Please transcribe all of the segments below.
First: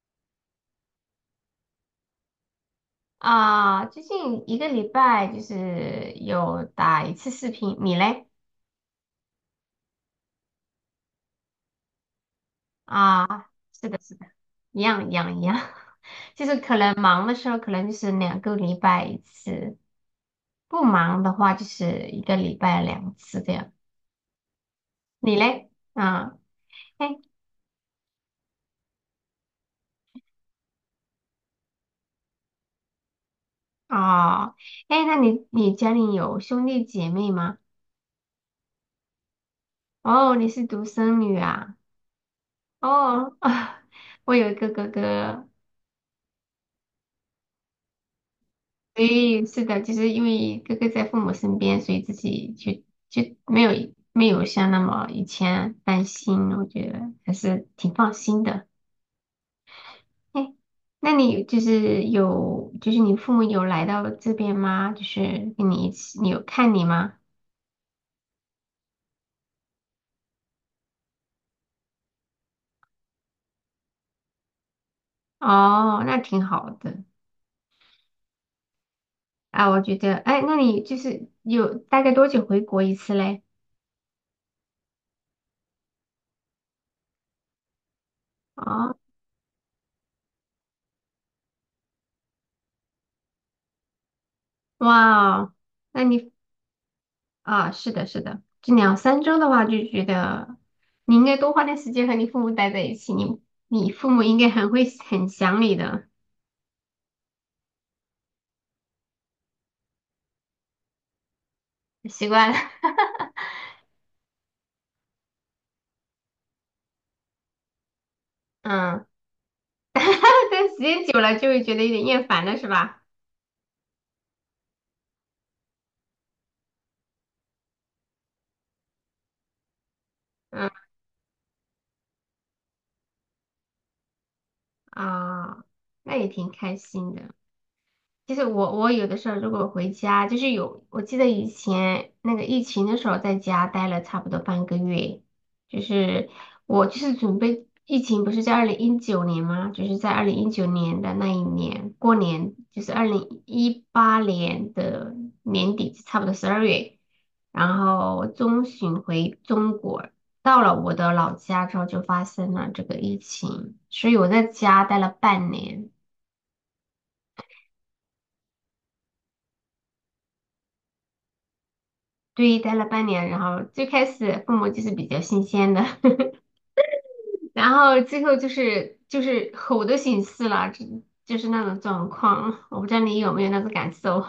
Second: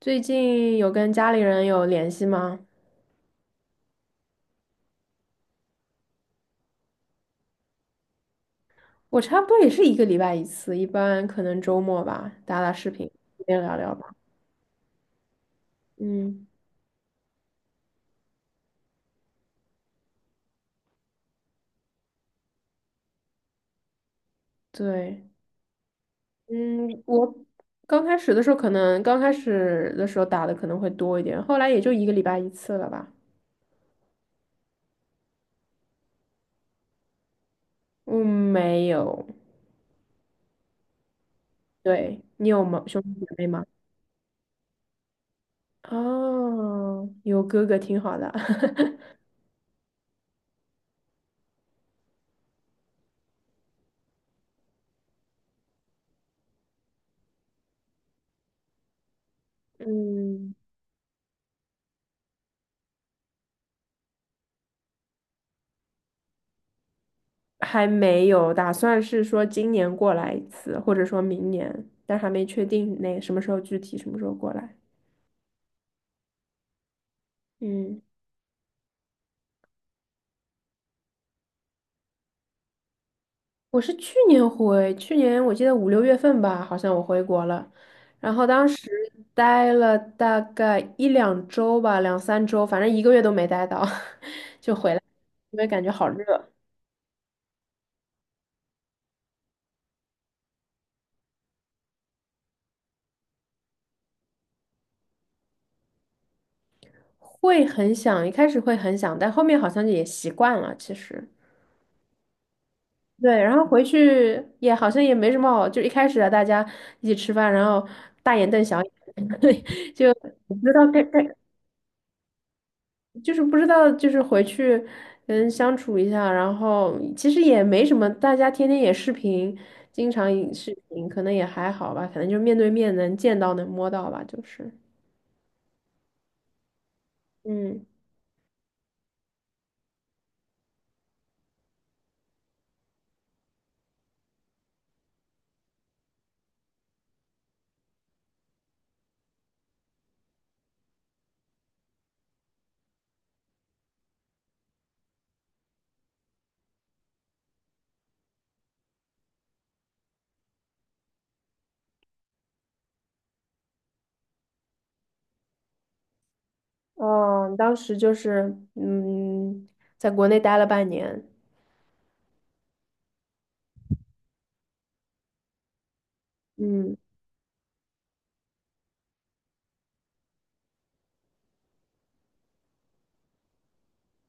最近有跟家里人有联系吗？啊，最近一个礼拜就是有打一次视频，你嘞？我差不多也是一个礼拜一次，一般可能周末吧，打打视频，啊，边聊是聊的，吧。是的，一样一样一样，就嗯，是可能忙的时候可能就是两个礼拜一次，不忙的话就是一个礼拜两次这样。对，你嘞？啊，嗯，哎，我刚开始的时候打的可能会多一点，后来也就一个礼拜一次了吧。哦，哎，那你家里有兄弟姐妹吗？嗯，没有。哦，你是独生女啊？对，你有吗？兄弟姐哦，妹吗？我有一个哥哥哦，有哥哥挺好的。所 以是的，就是因为哥哥在父母身边，所以自己就没有像那么以前担心，我觉得还是挺放心的。嗯。哎，那你就是有就是你父母有来到这边吗？就是跟你一起，你有看你吗？还没有，打算是说今年过来一次，或者说明年，但还没确定那什么时候具体什么时候过来。哦，那挺好的嗯，啊，我觉得，哎，那你就是有大概多久回国一次嘞？我是去年我记得5、6月份吧，好像我回国了，然后当时哦，待了大概1-2周吧，2-3周，反正一个月都没待到，就回来，哇哦因为感觉那好你热。啊，是的，是的，这两三周的话，就觉得你应该多花点时间和你父母待在一起，你父母应该很会很想你的，会很想，一开始会很想，但后面好像也习惯了，其实。习惯了，对，然后回去也好像也没什么好，就一开始啊，大家一起吃饭，然后大眼瞪小眼，嗯，对，就 不但知时道该间该，久了就会觉得有点厌烦了，是吧？就是不知道就是回去相处一下，然后其实也没什么，大家天天也视频，经常也嗯视频，可能也还好吧，可能就面对面能见到能摸到吧，就是。啊，那也挺开心的。嗯其实我有的时候如果回家，就是有，我记得以前那个疫情的时候，在家待了差不多半个月，就是我就是准备疫情不是在二零一九年吗？就是在二零一九年的那一年过年，就是2018年的年底，差不多12月，然后中旬回中国，到了我的老家之后就发生了这个疫情，所以我在家待了半年。哦，你当时就是在国内待了半年，对，待了半年，然后最开始父母就是比较新鲜的，嗯。然后最后就是吼的形式了，就是那种状况，我不知道你有没有那种感受，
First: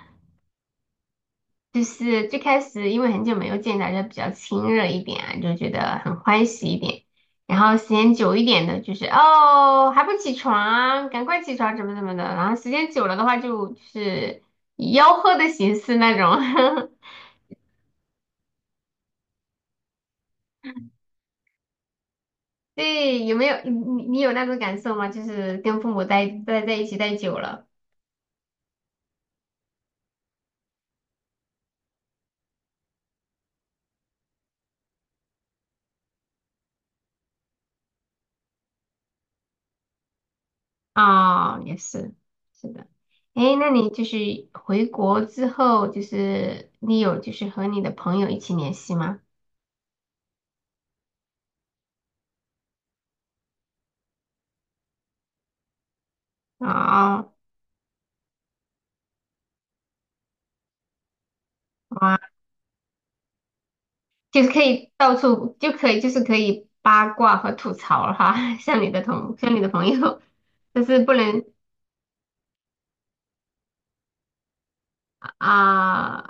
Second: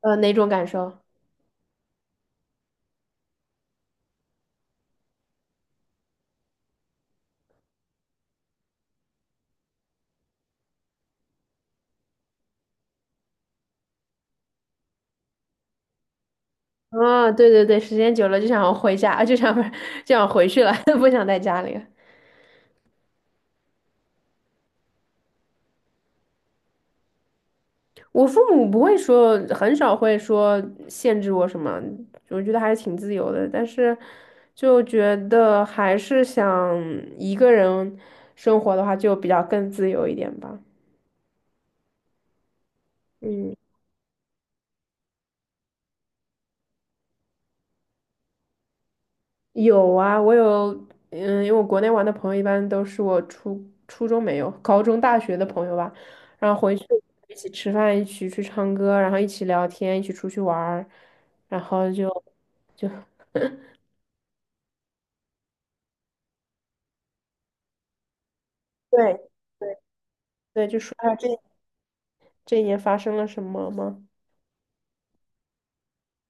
哪种感受？就是最开始因为很久没有见，大家比较亲热一点啊，就觉得很欢喜一点，然后时间久一点的，就是哦还不起床，赶快起床，怎么怎么的，然后时间久了的话就是吆喝的形式那种，啊，对对对，时间久了就想回家，啊就想 不就想回去了，不想在家里了。对，有没有你有那种感受吗？就是跟父母待在一起待久了我父母不会说，很少会说限制我什么，我觉得还是挺自由的。但是就觉得还是想一个人生活的话，就比较更自由一点吧。啊，也是，是的。嗯。诶，那你就是回国之后，就是你有就是和你的朋友一起联系吗？有啊，我有，嗯，因为我国内玩的朋友一般都是我初中没有，高中、大学的朋友吧，然后回去啊一起吃饭，一起去唱歌，然后一起聊天，一起出去玩儿，然后就哇，就就是可以到处就可以就是可以八卦和吐槽了哈，像你的对同像你的对朋友，对，就但说是一不下这能这一年发生了什么吗？啊、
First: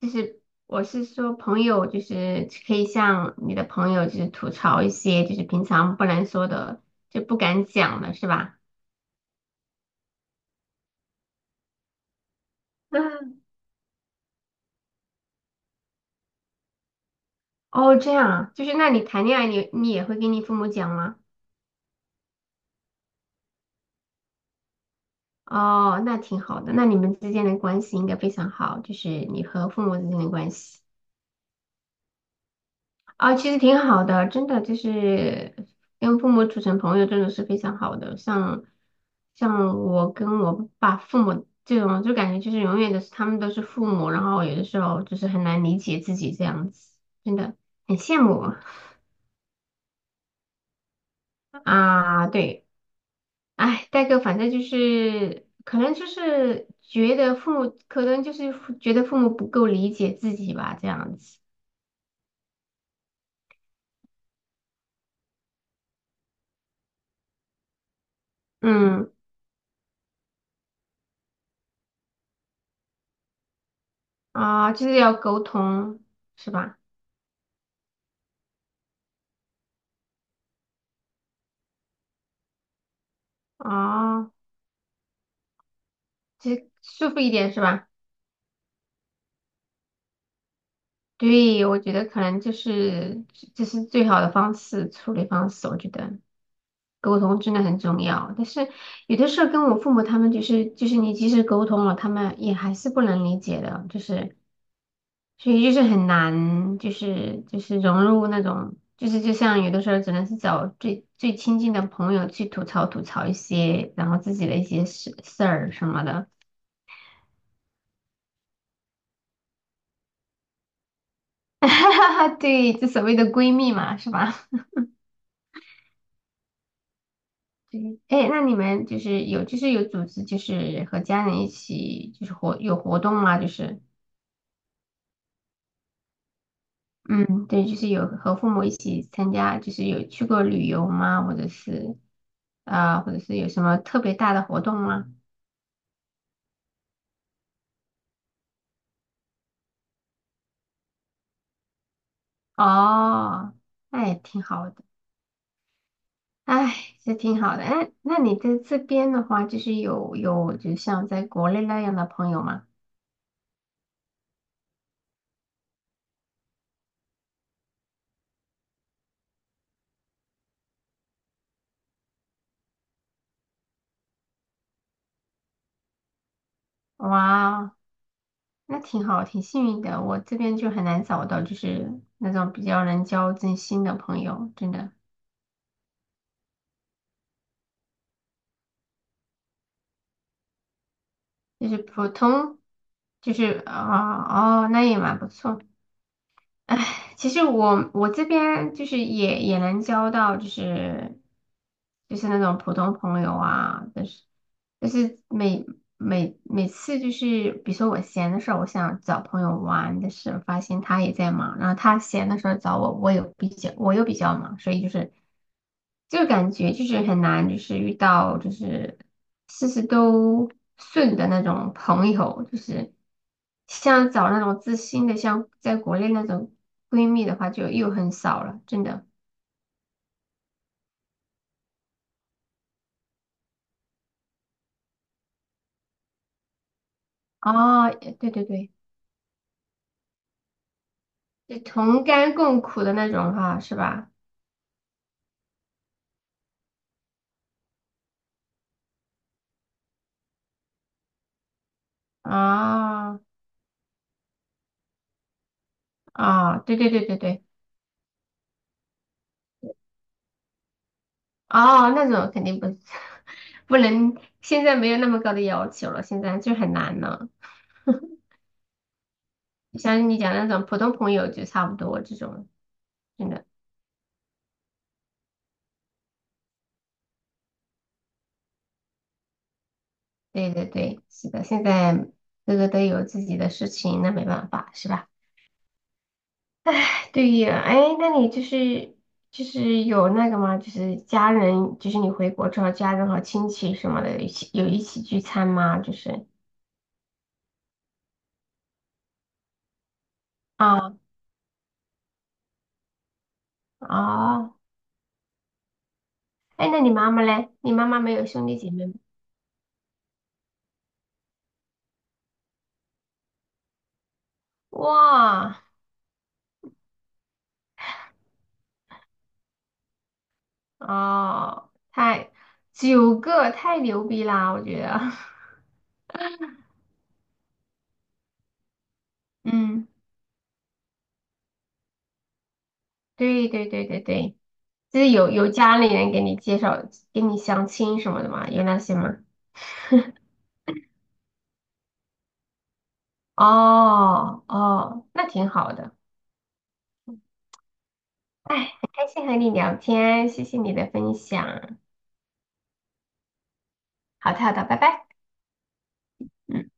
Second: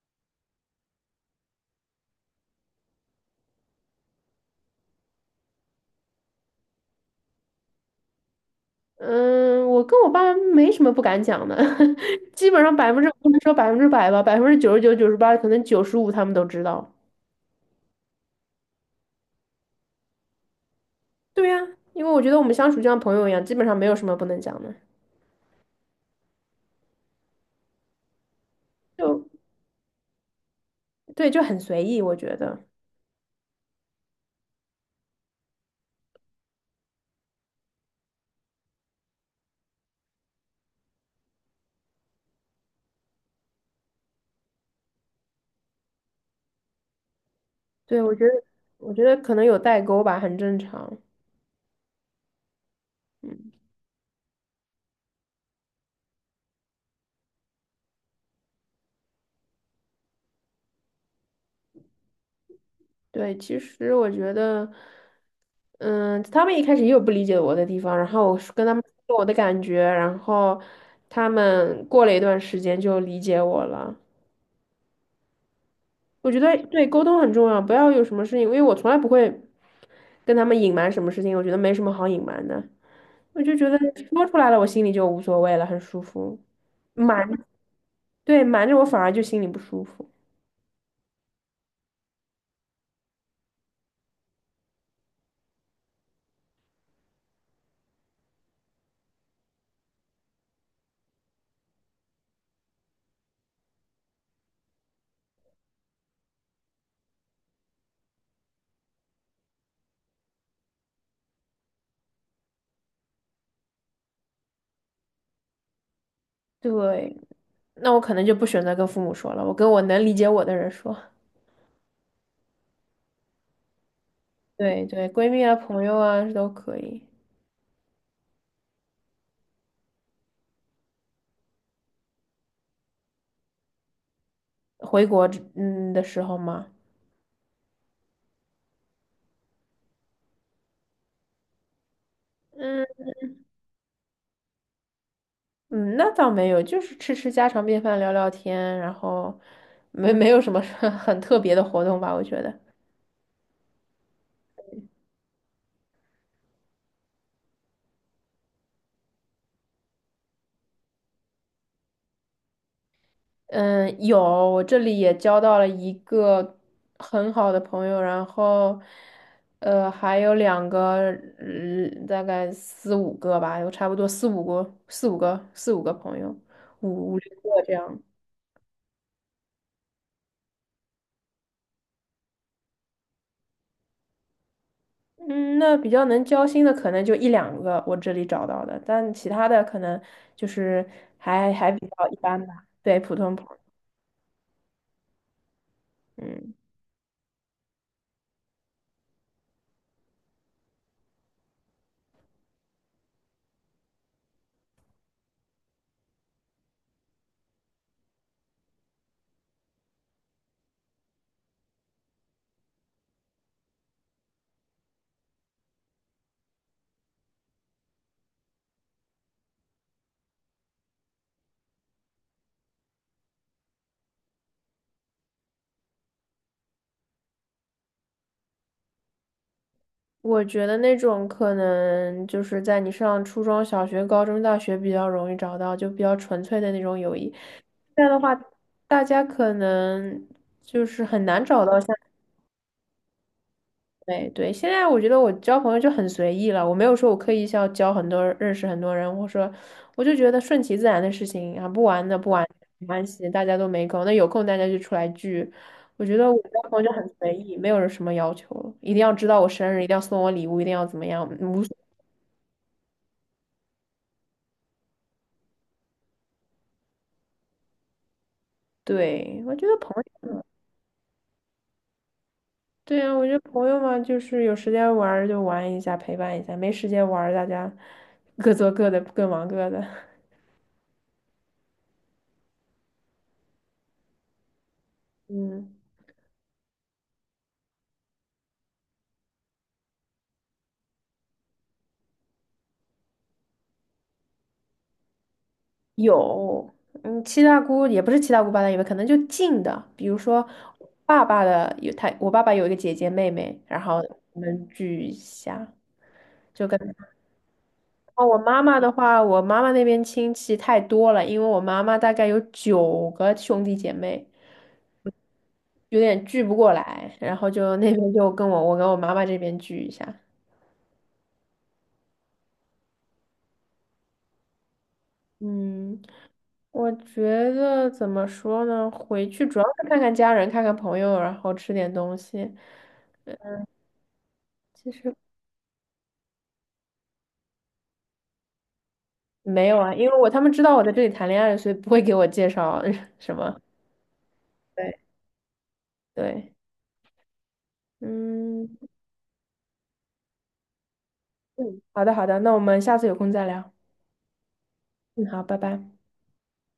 就是我是说朋友，就是可以向你的朋友就是吐槽一些就是平常不能说的，就不敢讲了，是吧？嗯，我跟我爸没什么不敢讲的，基本上百分之不能嗯，说100%吧，99%、98，可能95他们都知道。哦，这样啊，就是那你谈恋爱你也会跟你父母讲吗？对呀，因为我觉得我们相处就像朋友一样，基本上没有什么不能讲的。哦，那挺好的，那你们之间的关系应该非常好，就是就你和父母之间的关系。对，就很随意，我觉得，啊，其实挺好的，真的就是跟父母处成朋友，真的是非常好的。像我跟我爸父母这种，就感觉就是永远都是他们都是父母，然后有的时候就是很难理解自己这样子，真的很对，我羡觉得，慕我觉得可能有代沟吧，很正常。啊。对，嗯，哎，代哥，反正就是可能就是觉得父母，可能就是觉得父母不够理解自己吧，这样子。对，其实我觉得，嗯，他们一开始也有不理解我的地方，然后我是跟他们嗯说我的感觉，然后他们过了一段时间就理解我了。啊，就是要沟通，我觉是得吧？对沟通很重要，不要有什么事情，因为我从来不会跟他们隐瞒什么事情，我觉得没什么好隐瞒的，我就觉得说啊。出来了，我心里就无所谓了，很舒服。这舒服瞒，一点是吧？对，瞒着我反而就心里不舒服。对，我觉得可能就是这是最好的方式，处理方式。我觉得沟通真的很重要，但是有的时候跟我父母他们就是你即使沟通了，他们也还是不能理解的，就是所以就是很难，就是融入那种，就是就像有的时候只能是找最最亲近的朋友去吐槽吐槽一些，然后自己的一些事事儿什么的。对。那我可能就不选择跟父母说了，我跟我能理解我的人说。对，就所谓的闺蜜嘛，是吧？对对，闺蜜啊、朋友啊都可以。对，哎，那你们就是有，就是有组织，就是和家人一起，就是有活动吗？就是，回国之的时候嘛，嗯，对，就是有和父母一起参加，就是有去过旅游吗？或者是，嗯啊、或者是有什么特别大的活动吗？嗯，那倒没有，就是吃吃家常便饭，聊聊天，然后没有什么 很特别的活动吧，我觉得。哦，那也挺好的，哎，这挺好的。哎，那你在这边的话，就是有，就像在国内那样的朋友吗？嗯，有，我这里也交到了一个很好的朋友，然后，还有两个，大概四五个吧，有差不多四五个朋友，五六哇个哦这样。那挺好，挺幸运的。我这边就很难找到，就是那种比较能交真心的朋友，真的嗯，那比较能交心的可能就1-2个，我这里找到的，但其他的可能就是还就还是比较普一般通，吧，对，普就通朋友。是啊哦，那也蛮不错。嗯。唉，其实我这边就是也能交到，就是就是那种普通朋友啊，但是。就是每次就是，比如说我闲的时候，我想找朋友玩的时候，但是我发现他也在忙，然后他闲的时候找我，我有比较，我又比较忙，所以就是就感觉就是很难，就是遇到就是事事都顺的那种朋友，就是像找那种知心的，像在国内那种闺蜜的话，就又很少了，真的。我觉得那种可能就是在你上初中小学、高中、大学比较容易找到，就比较纯粹的那种友谊。哦，这样的对话，对对，大家可能就是很难就找到像。同甘共苦的那种哈，是吧？对对。现在我觉得我交朋友就很随意了，我没有说我刻意要交很多人认识很多人，或者说我就觉得顺其自然的事情啊，不玩的不玩没关啊。系，大家都没空，那有空大家就出来聚。我觉得我啊，交对朋友对就对很对随对，意，没有什么要求一定要知道我生日，一定要送我礼物，一定要怎么样，无所。哦，那种肯定不 不能，现在没有那么高的要求了，现在就很难了。对，我觉得朋像你友，讲那种普通朋友就差不多这种，对啊，我真觉得的，朋友嘛，就是有时间玩儿就玩一下，陪伴一下；没时间玩儿大家 各做各的，各忙各的。对对对，是的，现在各个都有自己的事情，那没办法，是吧？嗯，对呀，哎，那你就是就是有那个吗？就是家人，就是你回国之后，家人和亲戚什么的，有一起聚餐吗？就 是有，嗯，七大姑也不是七大姑八大姨吧，可能就近的，比如说我啊爸爸的有他，我爸爸有一个姐姐妹妹，然后我哦，们聚一下，就哎，跟。那你哦，妈妈嘞？你妈妈没有我兄弟妈姐妈妹的吗话，我妈妈那边亲戚太多了，因为我妈妈大概有9个兄弟姐妹。哇，有点聚不过来，然后就那边就我跟我妈妈这边聚一下。哦，太九个太牛逼啦，我觉得。嗯，我觉得怎么说呢？回去 主要嗯，是看看家人，看看朋友，然后吃点东西。对对对对对，其就是实有家里人给你介绍，给你相亲什么的嘛，有那些吗？没有啊，因为他们知道我在这里谈恋爱，所以不会给我介绍 什么。哦对哦，那挺好的。对，哎，嗯很开心和你聊天，谢谢你的分享。嗯，好的好的，那我们下次有空再聊。好的好的，拜拜。嗯，好，拜拜。嗯。